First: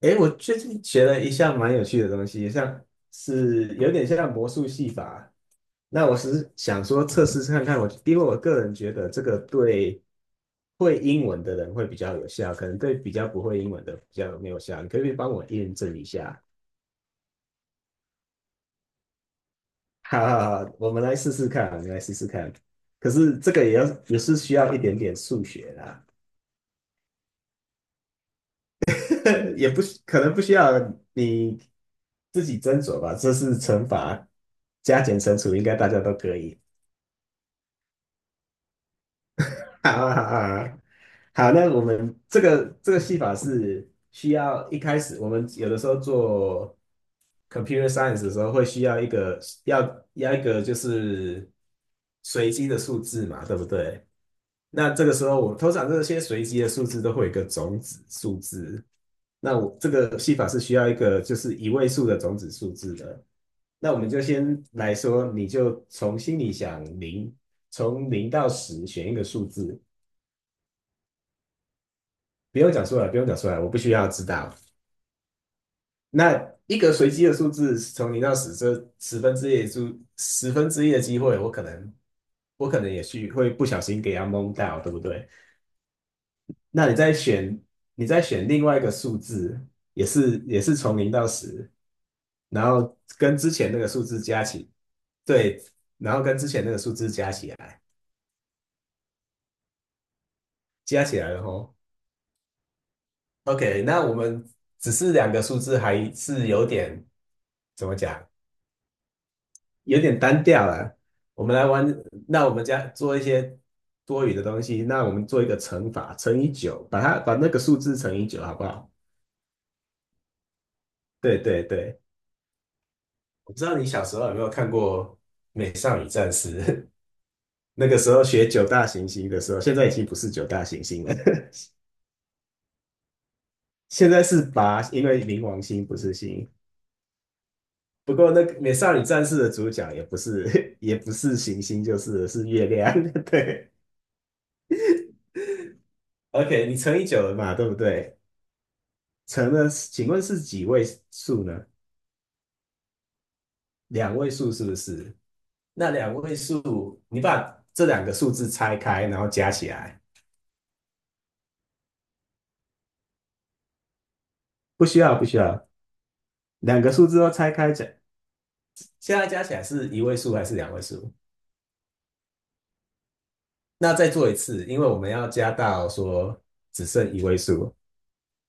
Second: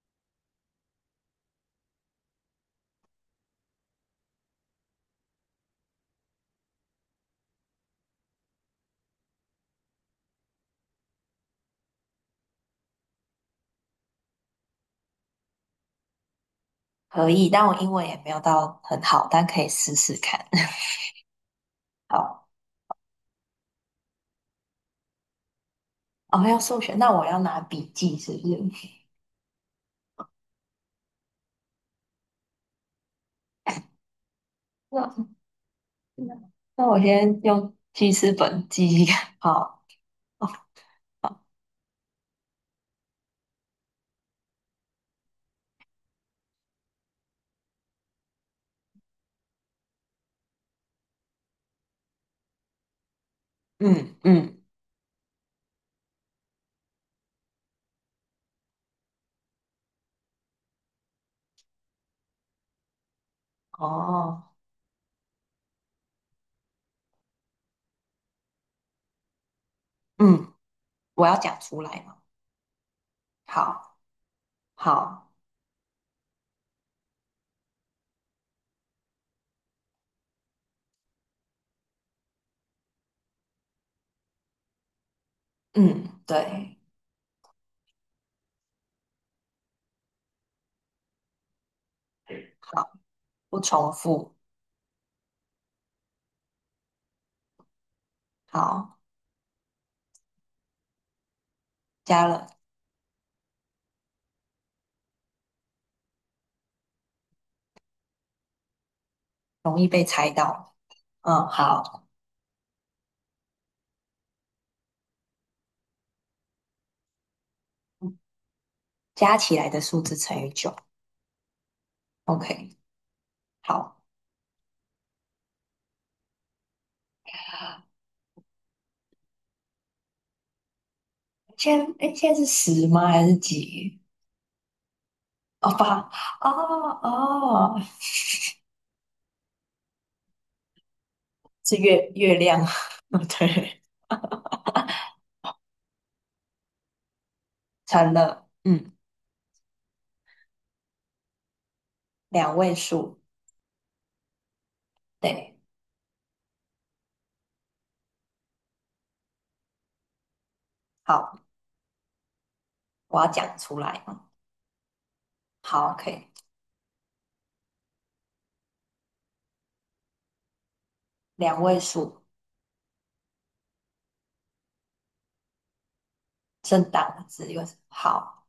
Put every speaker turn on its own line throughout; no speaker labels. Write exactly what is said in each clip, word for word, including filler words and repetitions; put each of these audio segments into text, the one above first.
诶，我最近学了一项蛮有趣的东西，像是有点像魔术戏法。那我是想说测试看看我，因为我个人觉得这个对会英文的人会比较有效，可能对比较不会英文的比较没有效。你可不可以帮我验证一下？
可以，但我英文也没有到很好，但可以试 试
好好
看。
好，我们来试试看，我们来试试
好，
看。可是这个也要也是需要一点点数学啦。
哦，要数学，那我要拿笔记，是不是？
也不可能不需要你自己斟酌吧，这是乘法加减
那
乘除，应该大家都
那
可以。
那我先用记事本记一下。好，
好啊，好
哦
啊，
好，
好，那我们这个这个戏法是需要一开始，我们有的时候做 computer science 的时候会需要一个要要一个就是随机的数字嘛，对不对？
嗯嗯，
那这个时候我通常这些随机的数字都会有一个种子数字，那我这个戏法是需要一个就是一位数的种子数字的。那我们就
哦，
先来说，你就从心里想零，从零到十选一个数字。
嗯，我要讲出来嘛。
不用讲出来，不用讲出来，我不需
好，
要知道。
好，
那一个随机的数字从零到十，这十分之一的数，十分之一的机会，我可能，我可能也去会不小心给它蒙到，对不对？
嗯，对，
那你再选，你再选另外一个数字，也是也是从零到十，然
好，
后跟之
不
前那个
重
数字
复，
加起，对，然后跟之前那个数字加起来，
好，
加起来了吼。
加了，
OK,那我们只是两个数字还是有点怎么讲？
容易
有
被
点
猜
单调
到。
了。我
嗯，
们来玩，
好，
那我们家做一些多余的东西，那我们做一个乘法，乘以九，把它把那个数字乘以九，好不好？
加起来的数字乘以九。
对对对，
OK，
我不知道你
好，
小时候有没有看过《美少女战士》，那个时候学九大行星的时候，现在已经不是九大行星了，
现在哎，诶现在是十吗？还是 几？
现在是八，因为冥王
哦，
星
八
不是星。
哦哦，
不过那个《美少女战士》的主角也不是 也不是行
是
星，就
月
是了
月
是
亮，
月亮。对
对，
，OK,你乘以九了嘛，对不
成
对？
了，嗯，
成了，请问是几位数呢？
两位数，
两位数是不是？
对，
那两位数，你把这两个数字拆开，然后加起来，
好，我要讲出来嗯，
不需要，不需要，
好，可以，
两个数字都拆开加，现在加起来是一位数还是两位数？
两位数，
那再做一次，因为我们要加到说
正
只剩
当
一
的
位
字又
数
是好，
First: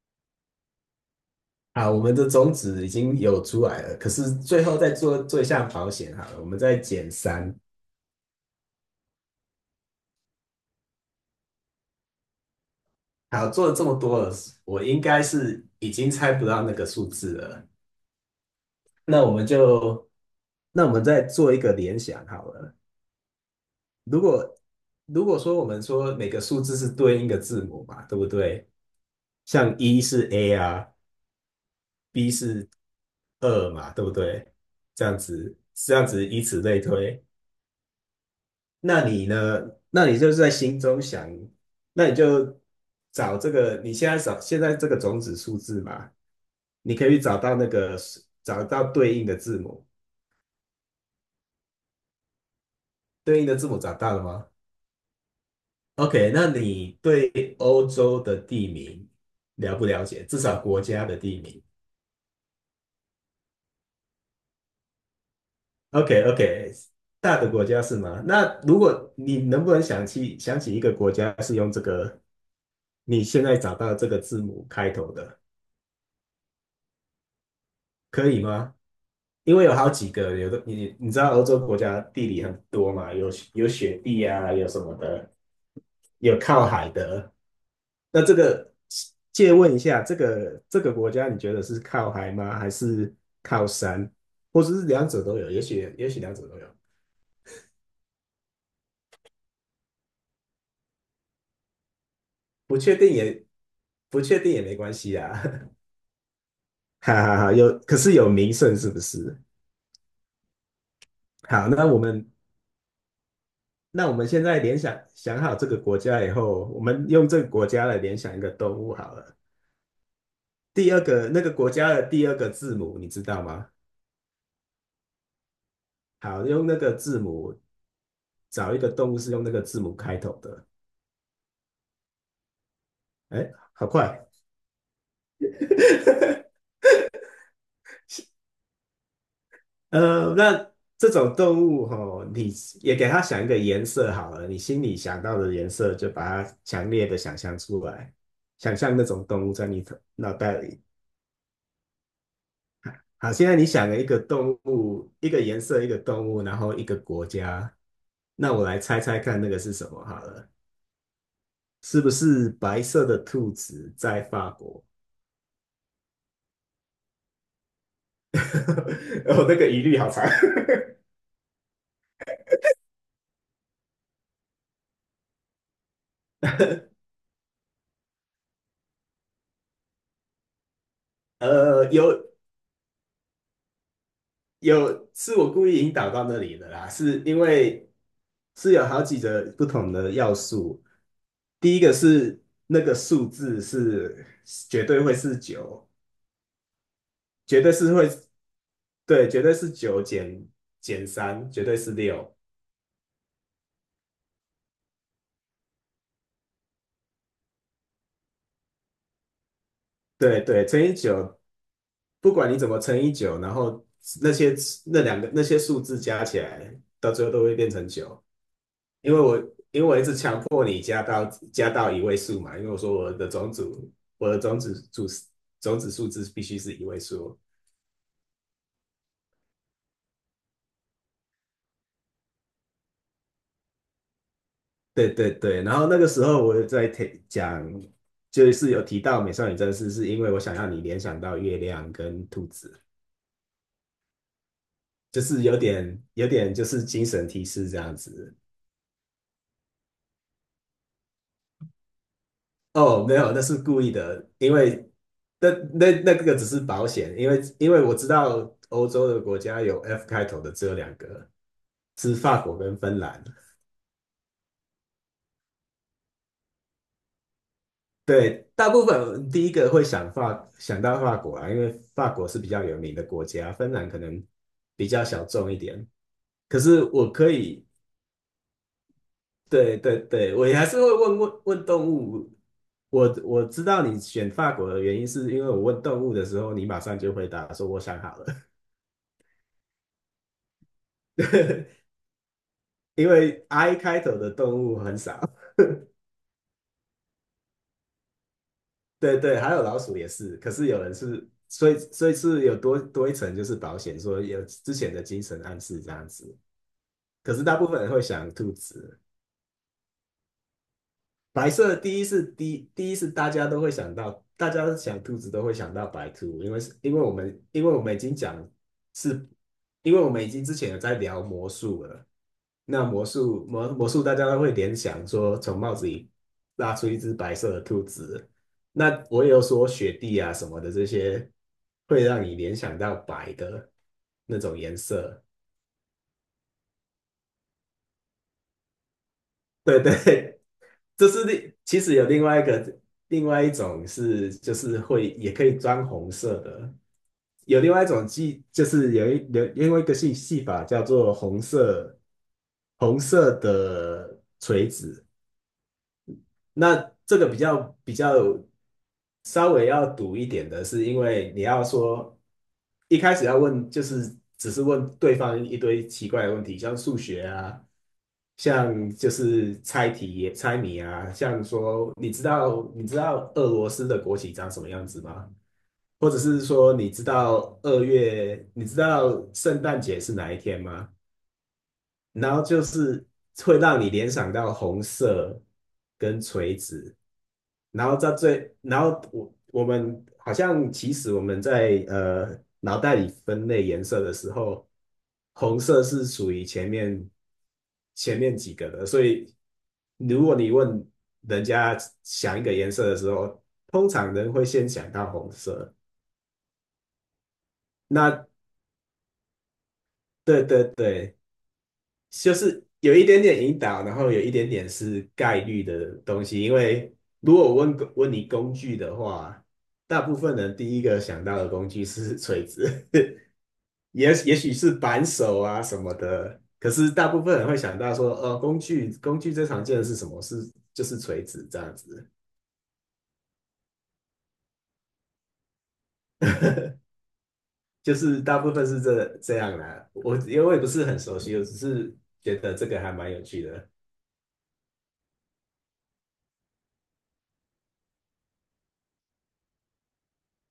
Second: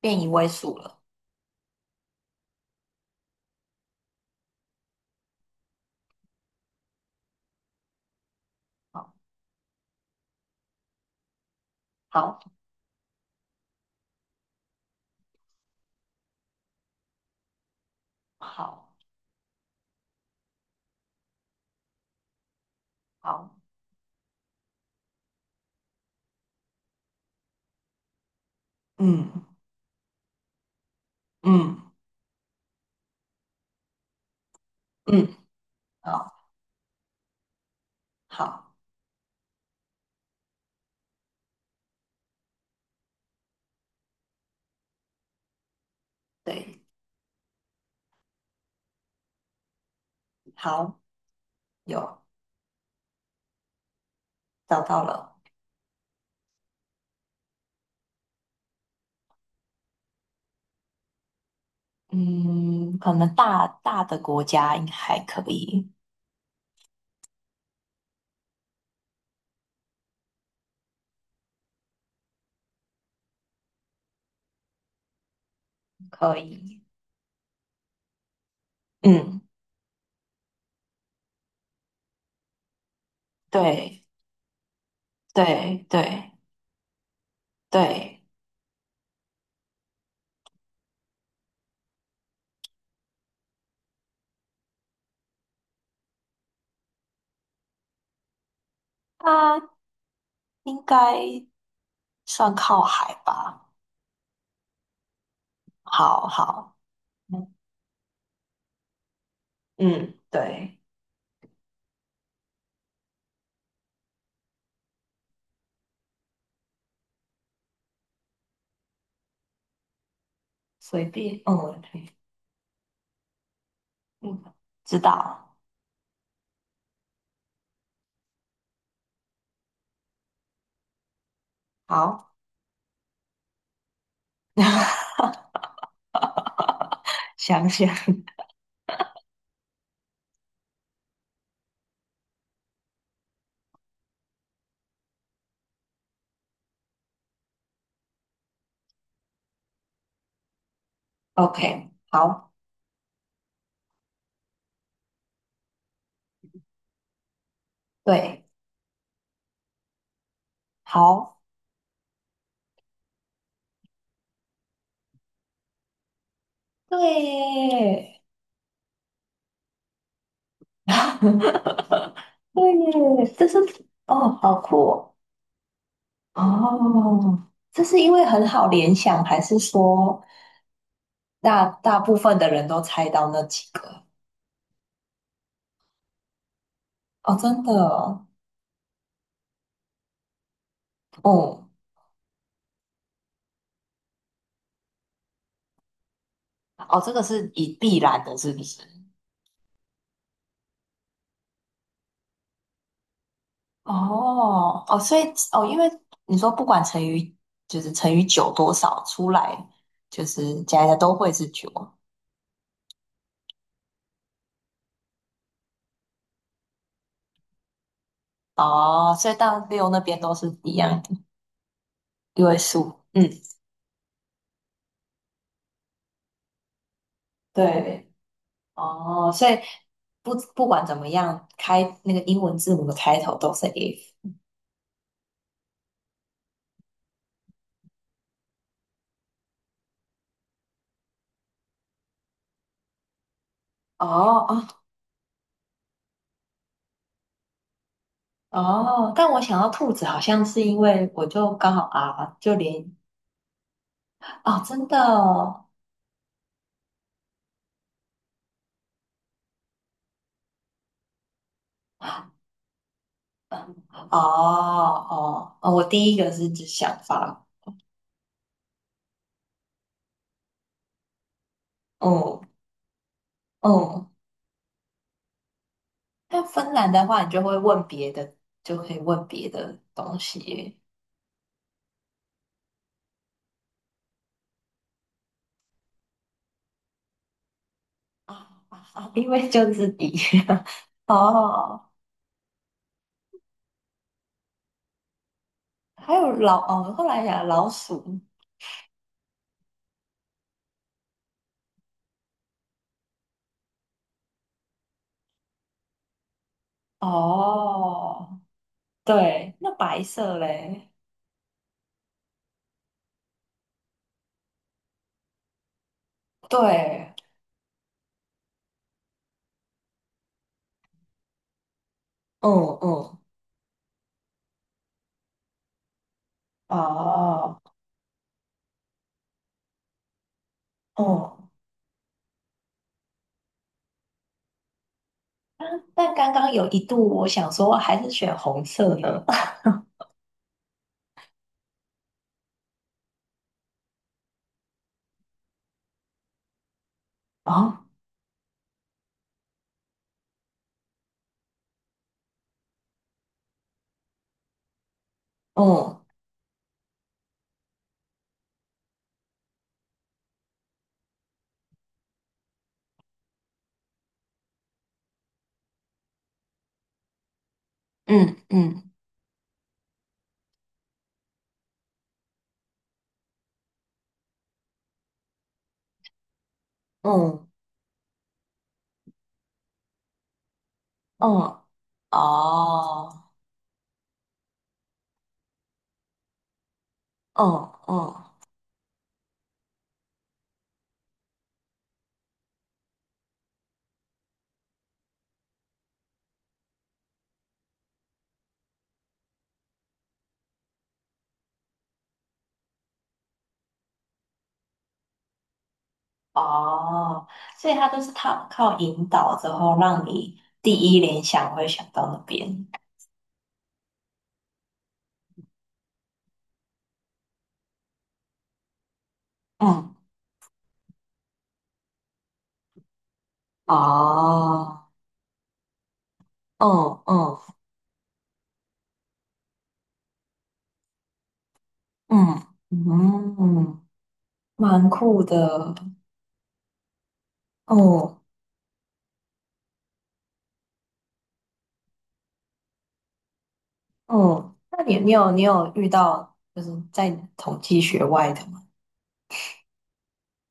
变一位数了，
啊，我们的种子已经有出来了，可是最后再做做一下保险好了，我们再减三。
好，好，
好，做了这么多了，我应该是已经猜不到那个数字了。
好，
那我们就，那我们再做一个联想好了。
好，
如果如果说我们说每个数字是对应的字母嘛，对不对？
嗯
像一是 A 啊
嗯
，B 是二嘛，对不对？这样
嗯，
子，这样子以
好，
此类推。
好，
那你呢？那你就是在心中想，那你就找这个，你现在找现在这个种子数字嘛，
对，
你可以找到那个找到对应的字母，
好，有
对应的字母找到了吗？
找到了，
OK,那你对欧洲的地名了不了解？至少国家的地名。
嗯，可能大大的国家应该还可以。
OK，OK，大的国家是吗？那如果你能不能想起想起一个国家是用这个你现在找到这个字母开头的，
可以。
可以吗？
嗯，
因为有好几个，有的你你知道欧洲国家地理很多嘛，有有雪
对
地啊，有什么的，
对对
有靠海的。
对，
那这个借问一下，这个这个国家你觉得是靠海吗？还是靠山？或者是两者都有？也许也许两者都有，
它应该算
不
靠
确
海
定也
吧？
不确定也没关系啊。
好好，
哈哈哈，
嗯，
有，可是有名胜是不是？
嗯，对，
好，那我们那我们现在联想想好这个国家以后，我们用这个国家来联想一个动物好了。第二
随
个
便，
那个国
嗯
家的第二个字母你知道吗？
嗯，知道，
好，用那个字母找一个动物是用那个字母开头的。
好，
哎，好快。
想想，
呃，那这种动物吼，你也给它想一个颜色好了，你心里想到的颜色就把它强烈的想象出来，想象那种动物在你头脑袋里
OK，好，
好，现在你想了一个动物，一个颜色，一个动物，然后一个国家，
对，
那我来猜猜看那个是什么好了，
好，
是不是白色的兔子在法国？
对
哦，那个疑虑好长。
对耶，这是哦，好酷哦。哦，这是因为很好联想，还是说大
呃，
大部
有
分的人都猜到那几个？
有，是我故意引导到那里的啦，是
哦，
因
真的
为
哦，
是有好几个不同的要素。
哦，
第一个是那个数字是绝对会是九，
哦，这个是
绝对
以
是
必
会，
然的，是不是？
对，绝对是九减减三，绝对是六，
哦，哦，所以哦，因为你说不管乘以就是乘以九多少出来，就
对
是
对，乘
加一
以
加都会
九，
是九。
不管你怎么乘以九，然后那些那两个那些数字加起来，到最后都会变成九，因
哦，
为
所以
我
到
因为
六
我
那
一直
边都
强
是
迫
一
你
样
加
的
到加到一位数
一位
嘛，因为我说
数。
我
嗯，
的种子我的种子组种子数字必须是一位数，
对。哦，所以不不管怎么样，开那个英文字母的开头都是 if。
对对对，然后那个时候我在提讲。就是有提到美少女战士，是因为我想要你联想到月亮跟兔子。
哦哦
就是有点有点就是精神提示这样子。
哦，但我想到兔子好像是因为我就刚好 R 就连
哦，没有，那是故意的，因
哦，真
为
的
那
哦，
那那个只是保险，因为因为我知道欧洲的国家有 F 开头的只有两个，是法国跟芬兰。
嗯哦哦哦，我第一个是指想法，
对，大部分第一个会想法想到法国啊，因为法国是
哦
比较有名的国家，芬兰可
哦，
能比较小众一点。
那
可
芬
是
兰的
我
话，你
可
就会
以，
问别的，就可以问别的
对对
东
对，我也还是
西，
会问问问动物我我知道你选法国的原因，是因为我问动物的时候，你马上就回答说我想好了，
啊啊啊！因为就是底 哦，
因为 I 开头的动物很少。
还有老哦，后来讲老鼠
对对，还有老鼠也是，可是有人是，所以所以是有多多一层就是保险，说有之前的精神暗示这样子。可是大部分人会想
哦，
兔子，
对，那白色嘞，
白色第一是第第一是大家都会想到，大家想兔子都会想到白兔，因为是因为我
对，
们因为我们已经讲是，因为我们已经之前有在聊魔术了。
嗯
那魔
嗯，
术魔魔术，大家都会联想说从帽子里拉出一只白色
哦
的兔子。那我也有说雪地啊什么的这些，
哦，
会让你联想到白的那种颜色。
但刚刚有一度我想说还是选红色呢，
对 对，这是另其实有另外一个另外一种是就是会也可以装红色的，有另
哦，
外一种技就是有一有另外一个戏戏法叫做红色红色的锤子。
嗯。
那这个比较比较稍微要赌一点的是，因为你要说一开始要问，就是只是问对方一堆奇怪的问题，像数学啊，
嗯
像
嗯
就是猜题、猜谜啊，像说你知道你知道俄罗斯的国旗长什么样子吗？或者是说你知
嗯，
道二月，你知道圣诞节是哪一天吗？
嗯，
然后就是
哦，
会让你联想到红色跟锤子。
嗯
然后在
嗯
最，然后我我们好像其实我们在呃脑袋里分类颜色的时候，红色是属于前面前面几个的，所以如果你问人家想一个颜色的时候，通常人会先想到红色。
哦，所以他都是
那
靠靠引导之后，让你
对对
第一
对，
联想会想到那
就是
边。
有一点点引导，然后有一点点是概率的东西。因为如果我问工问你工具的话，
嗯，
大部分人第一个想到的工具是锤子，也也许是
哦，
扳手啊什么的。
嗯
可是大部分人
嗯
会想到说，呃，工具工具最常见的是什么？是就是锤子这样子，
嗯嗯，蛮酷的。
就
哦
是大部分是这这样啦。我因为我也不是很熟悉，我只是觉得这个还蛮有趣的。
哦，那你你有你有遇到就是在统计学外的吗？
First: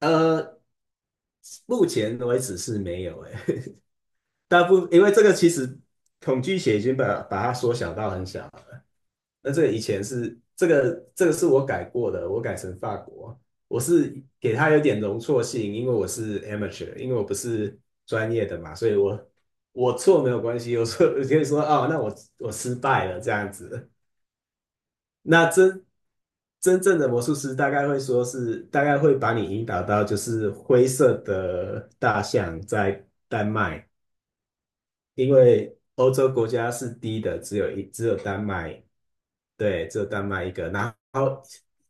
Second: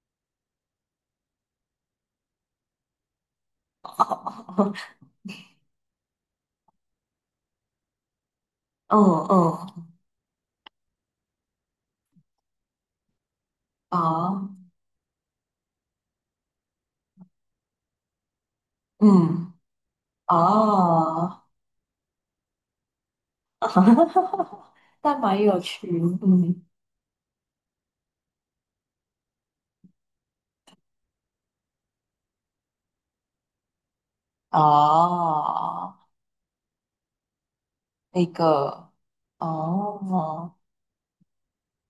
呃，目前为止是没有诶、大部分因为这个其实恐惧写已经把把它缩小到很小了。
哦
那这个以
哦，
前是这个这个是我改过的，我改成法国，我是给
哦
它有点容错性，因为我是 amateur,因为我不是专业的嘛，所以我
嗯
我错没有关系，我错我可
哦。
以说哦，那我我失败了这样子。
但蛮
那
有
真
趣，嗯，
真正的魔术师大概会说是大概会把你引导到就是灰色的大象在丹麦。因为
哦，
欧洲国家是低的，只有一只有
那
丹麦，
个，
对，只有丹麦一
哦，
个。然后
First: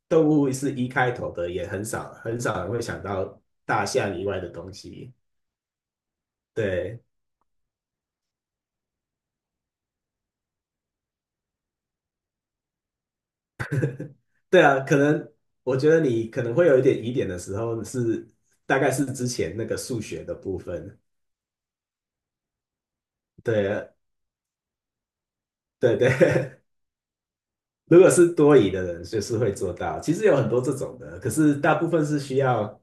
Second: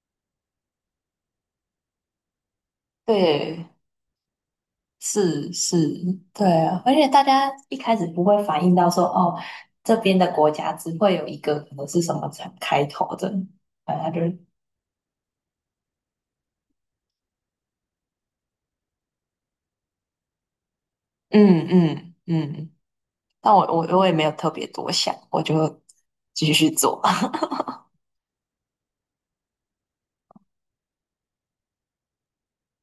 动物是一开头的，也很少很少人会想到
对，
大象以外的东西。
是是，对啊，而
对
且大家一开始不会反应到说，哦，这边的国家只会有一个可能是什么才开头的，反正就是
对啊，可能我觉得你可能会有一点疑点的时候是，大概是之前那个数学的部分。
嗯嗯嗯，但我
对啊
我我也没有特别多想，我就
对对，
继 续做。
如果是多疑的人，就是会做到。其实有很多这种的，可是大部分是需要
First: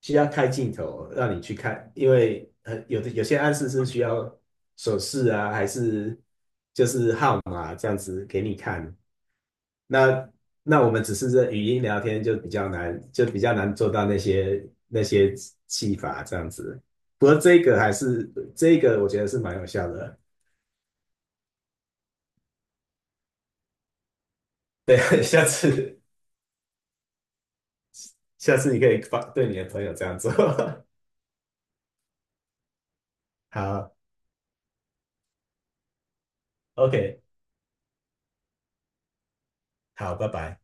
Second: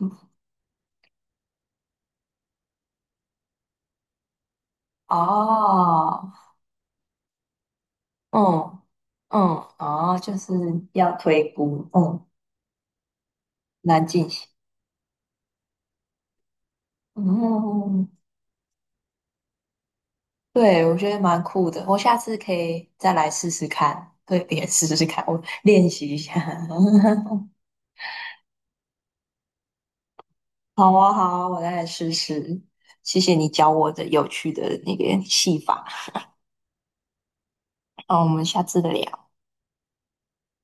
需要开镜头让你去看，因为很有的有些暗示是需要手势啊，还是
哦，
就是号码啊这样子给你
嗯
看。
嗯，哦，
那
就是
那我们
要
只是这
推
语音
估，
聊天
嗯，
就比较难，就比较难做到
难
那
进行。
些那些技法这样子。不过这个还
嗯，
是这个，我觉得是蛮有效的。
对，我觉得蛮酷的，我下次可以再来试试看，对别人试试
对，
看，我
下
练
次
习一下。
下次你可以发对你的朋友这样做。
好啊，好啊，我再来试试。谢谢你 教我
好。
的有趣的那个戏法，
OK,
那我们下次再聊。
好，拜拜。